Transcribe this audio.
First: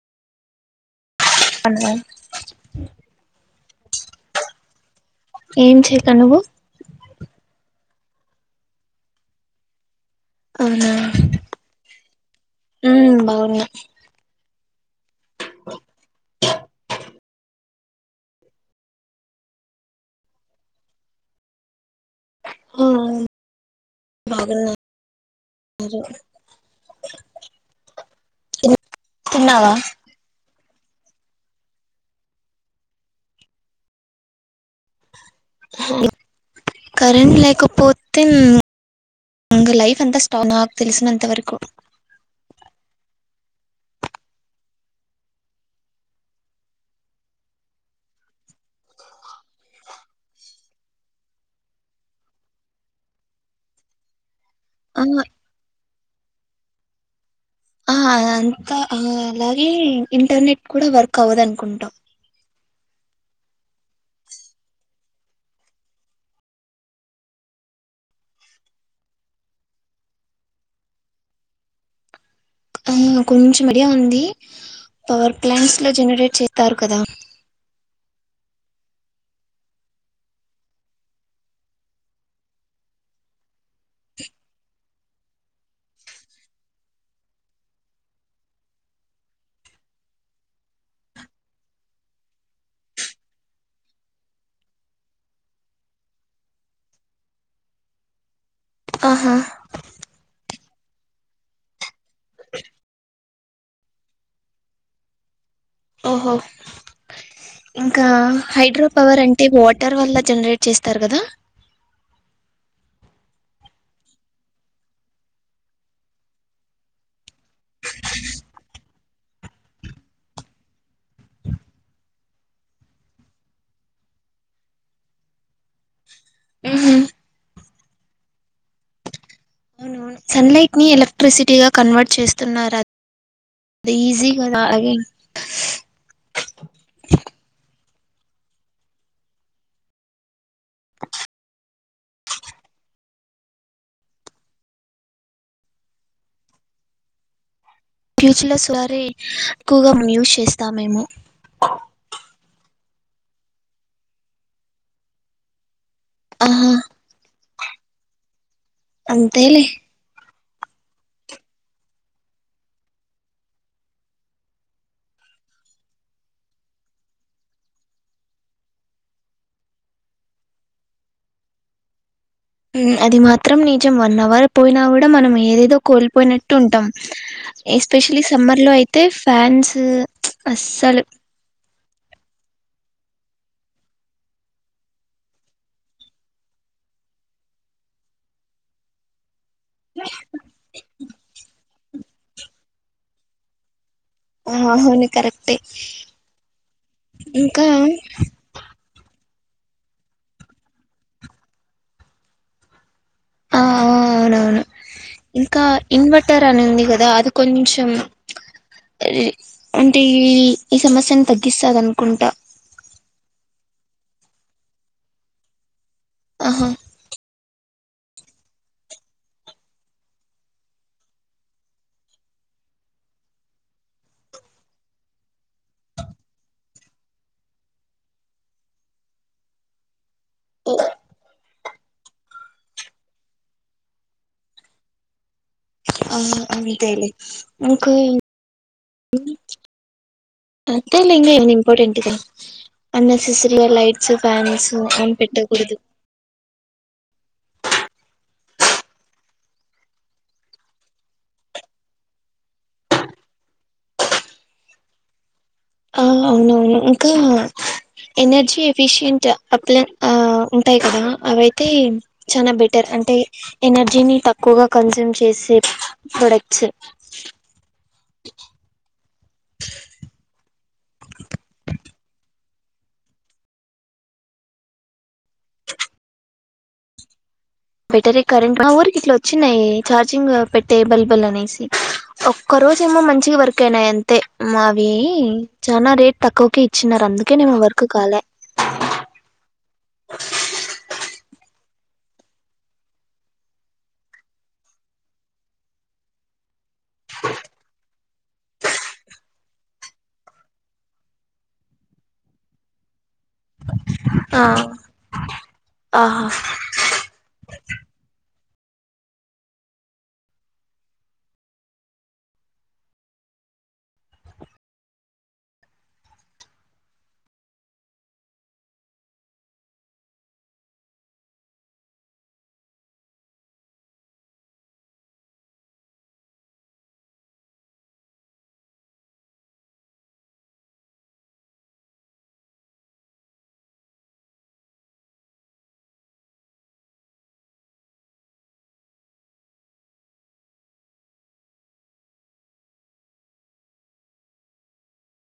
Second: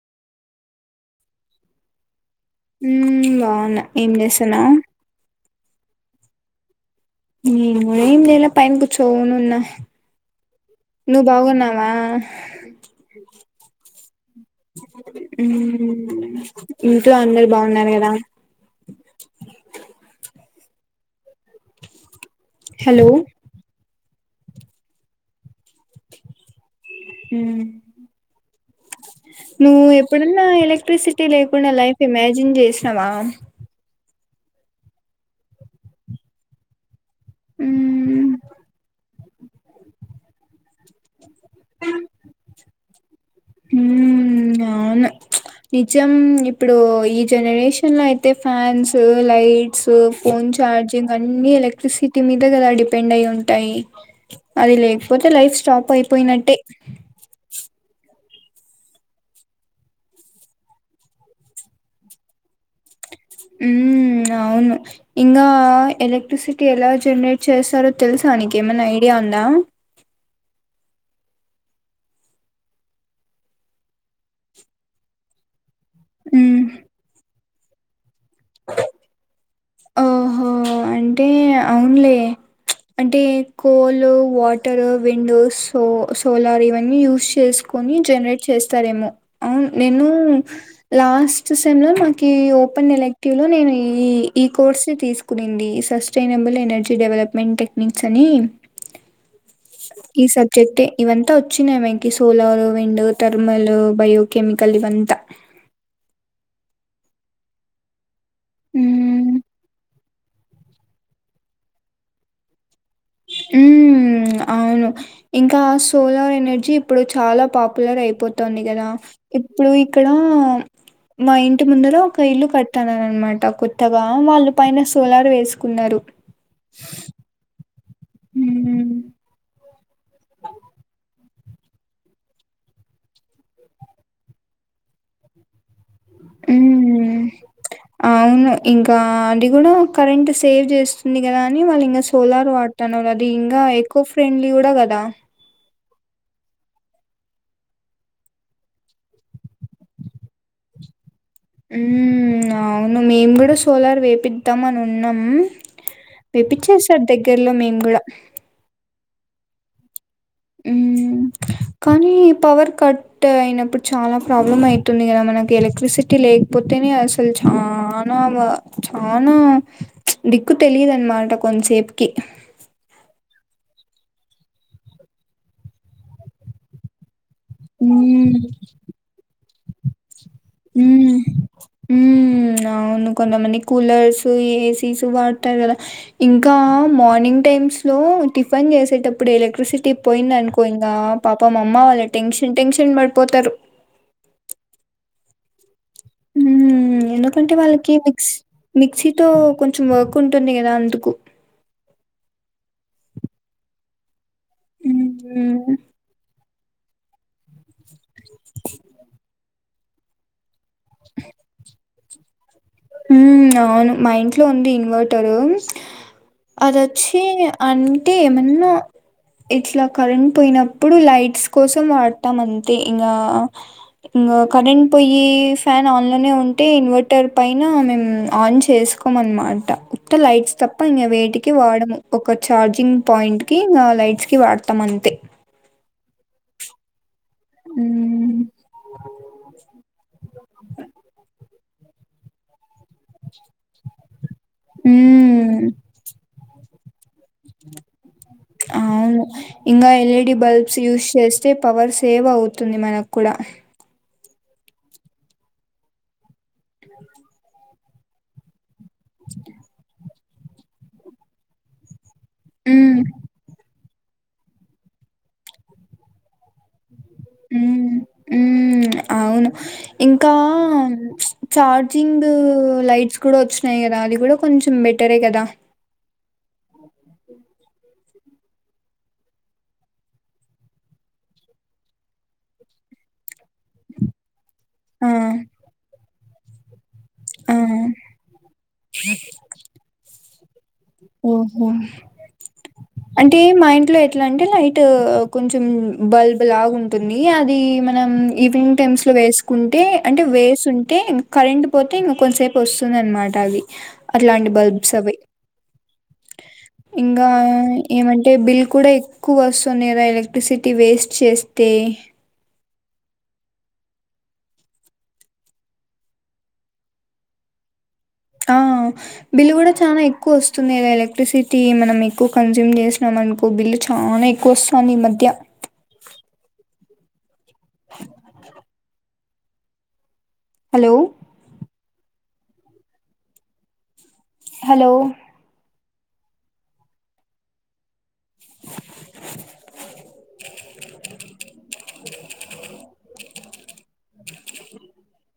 పన్నదా ఊ బావున్న ఏం చేసున్నవ్ తనువు నేన్ కూడా ఇంగ ఇలా పయన్ కూచోనున్న అవునా నువ్వు బాగున్నావా ఉమ్ బాగున్నా ఊ ఇప్ ట్లో అందరు బాగున్నారు కదా హలో బాగున్నా మీరు నువ్ ఎప్పుడన్నా ఎలక్ క్ట్రిసిటీ లేకుండా లైఫ్ ని ఇమాజిన్ చేసినవ ఆ కరెంట్ లేకపోతే మ్మ్ ఇంగ లైఫ్ అంతా స్టా నాకు తెలుసినంత వరకు ఊ అవును నిజం ఇప్పుడు ఈ జనరేషన్ లో అయితే ఫ్యాన్స్ లైట్స్ ఫోన్ చార్జింగ్ అన్ని ఎలక్ట్రిసిటీ మీద కదా డిపెండ్ అయి ఉంటాయి అది ఆ లేకపోతే లైఫ్ స్టాప్ అయిపోయినట్టే ఆ అదంతా అలాగే ఇంటర్నెట్ కూడా వర్క్ అవ్వదు అనుకుంట ఊ అవును ఇంకా ఎలక్ట్రిసిటీ ఎలా జనరేట్ చేస్తారో తెలుసా అ నీకేమన్నా ఐడియా ఉందా ఆ కొంచెం ఐడియా ఉంది పవర్ ప్లాంట్స్ ట్ లో జనరేట్ ఉమ్ చేస్తారు కదా ఓహో అంటే అవునులే అంటే coal water windows so solar ఇవన్నీ యూస్ చేసు కొని జనరేట్ చేస్తారేమో అ నేను లాస్ట్ సెమ్ లో మాకి ఒ ఓపెన్ ఎలక్టివ్ లో నేను ఈ ఈ కోర్స్ తీసుకునింది సస్టైనబుల్ ఎనర్జీ డెవలప్మెంట్ టెక్నిక్స్ అని ఆహా ఈ సబ్జెక్ట్ ఇవంతా వచ్చినాయి వెంకి సోలార్ విండ్ థర్మల్ బయోకెమికల్ ఇవంతా ద్ద ఓహో ఇంకా హైడ్రో పవర్ మ్మ్ అంటే వాటర్ వల్ల జనరేట్ చేస్తారు కదా ఊ ఊ అవును ఇంకా సోలార్ ఎనర్జీ ఇప్పుడు చాలా పాపులర్ అయిపోతుంది గదా ఇప్పుడు ఇక్కడ మా ఇంటి ముందుర ఒక ఇల్లు కట్టార అన్నమాట కొత్తగా వాళ్ళు పైన సోలార్ వేసుకున్నారు ఉహు ఉమ్ సన్ లైట్ ని ఎల ఎలక్ట్రిసిటీగా కన్వర్ట్ చేస్తున్నారు అ ఈజీ గదా అ మ్మ్ అవును ఇంకా అది గూడా కరెంట్ సేవ్ జేస్తుంది గదా అని వాళ్ళు ఇంకా సోలార్ వాడుతున్నారు అది ఇంగా ఎక్కువ ఫ్రెండ్లీ గూడ గదా ఫ్యూచర్లో సోలారే ఎక్కువగా యూజ్ చేస్తామేమో మ్ అవును మేము కూడా సోలార్ వేపిద్దాం అని ఉన్నాం ఆహా వెప్పించేశార్ దగ్గర్లో మేం గూడా అంతేలే ఉమ్ కానీ పవర్ కట్ అయినప్పుడు చాలా ప్రాబ్లమ్ అయితుంది గదా మనకి ఎలక్ట్రిసిటీ లే కపోతేనే అసలు చానా చానా దిక్కు తెలియదు అన్నమాట కొంతసేపుకి మ్ అది మాత్రం నిజం వన్ అవర్ పోయినా గూడా మనం ఏదేదో కోల్పోయినట్టు ఉంటాం ఎస్ స్పెషలీ హ్మ్ సమ్మర్ లో అయితే ఫ్యాన్స్ అస్సలు మ్ మ్ అవును కొంతమంది కూలర్స్ ఏసీస్ వాడతారు గదా ఇంకా మార్నింగ్ టైం టైమ్స్ లో టిఫిన్ చేసేటప్పుడు ఎల క్ట్రిసిటీ పోయిందనుకో ఇంగా పాపం అమ్మ వాళ్ళు టెన్షన్ టెన్షన్ పడిపోతారు ఆ అవును కరెక్టే మ్ ఎందుకంటే ఇంకా వాళ్ళకి మిక్స్ మిక్సీ తో కొంచెం వర్క్ ఉంటుంది గదా అందుకు ఆ అవునవును హ్మ్ ఇంకా ఇన్వర్టర్ అని ఉంది గదా అది కొంచెం అంటే ఈ ఈ సమస్యను తగ్గిస్తదనుకుంటా మ్ అవును మా ఇంట్లో ఉంది ఇన్వర్టరు ఆహా అదొచ్చి అంటే ఏమన్నా ఇట్లా కరెంట్ పోయినప్పుడు లైట్స్ కోసం వాడతాం అంతే ఇంగా కరెంట్ పోయి ఫ్యాన్ ఆన్ లోనే ఉంటే ఇన్వర్టర్ పై మేము ఆన్ చేసుకోం అన్నమాట ఉత్త లైట్స్ తప్ప ఇం వేటికి వాడము ఒక చ చార్జింగ్ పాయింట్ కి లైట్స్ కి వాడతాం అంతే అంతే ఇంక అంతేలే ఇంగ ఇంపార్టెంట్ గా అన్ నెస్సెసరీ లైట్స్ ఫ్యాన్స్ అని మ్మ్ పెట్టకూడదు అవును ఇంకా ఎల్ఈడి బల్బ్స్ యూజ్ చేస్తే పవర్ సేవ్ అవుతుంది మనకు కూడా ఆ అవునవును ఇంకా ఎనర్జీ ఎఫిషియంట్ అప్ల ఆ ఉంటాయి కదా అవైతే చానా బెటర్ మ్మ్ అంటే ఎనర్జీని తక్కువగా కన్జూమ్ చేసే ప్రొడక్ట్స్ హ్మ్ హ్మ్ అవును ఇంకా చార్జింగ్ లైట్స్ కూడా వచ్చినయి గదా అది కూడా కొంచెం బెటరే గదా బెటరే కరెంట్ మా ఊరు ఇట్లా వచ్చినాయి చార్జింగ్ పెట్టే బల్బుల్ అనేసి ఒక్కరు రోజేమో మంచిగా వర్క్ అయినాయి అంతే అవి ఆ చానా రేట్ తక్కువకి ఇ ఇచ్చినరు అందుకే ఆ నేమో వర్క్ కాలే ఓహో అంటే మా ఇంట్లో ఎట్లా అంటే లైట్ కొంచెం బల్బ్ లాగా ఉంటు ది అది మా మనం ఈవినింగ్ టైమ్స్లో వేసుకుంటే అంటే వేసు ఉంటే కరెంట్ పోతే ఇంక కొంతసేపు వస్తుంది అనమాట అవి ఆ అట్లాంటి బల్బ్స్ అవి ఆహా ఇంకా ఏమంటే బిల్ కూడ ఎక్కువ వస్తుందిద ఎలక్ట్రిసిటీ వేస్ట్ చేస్తే ఆ బిల్ కూడ చాన ఎక్కువ వస్తుందిదా ఎలక్ట్రిసిటీ మనం ఎక్కువ కన్స్యూమ్ చేసినాము అనుకో బిల్లు చాన ఎక్కువ వస్తుంది ఈ మధ్య హలో హలో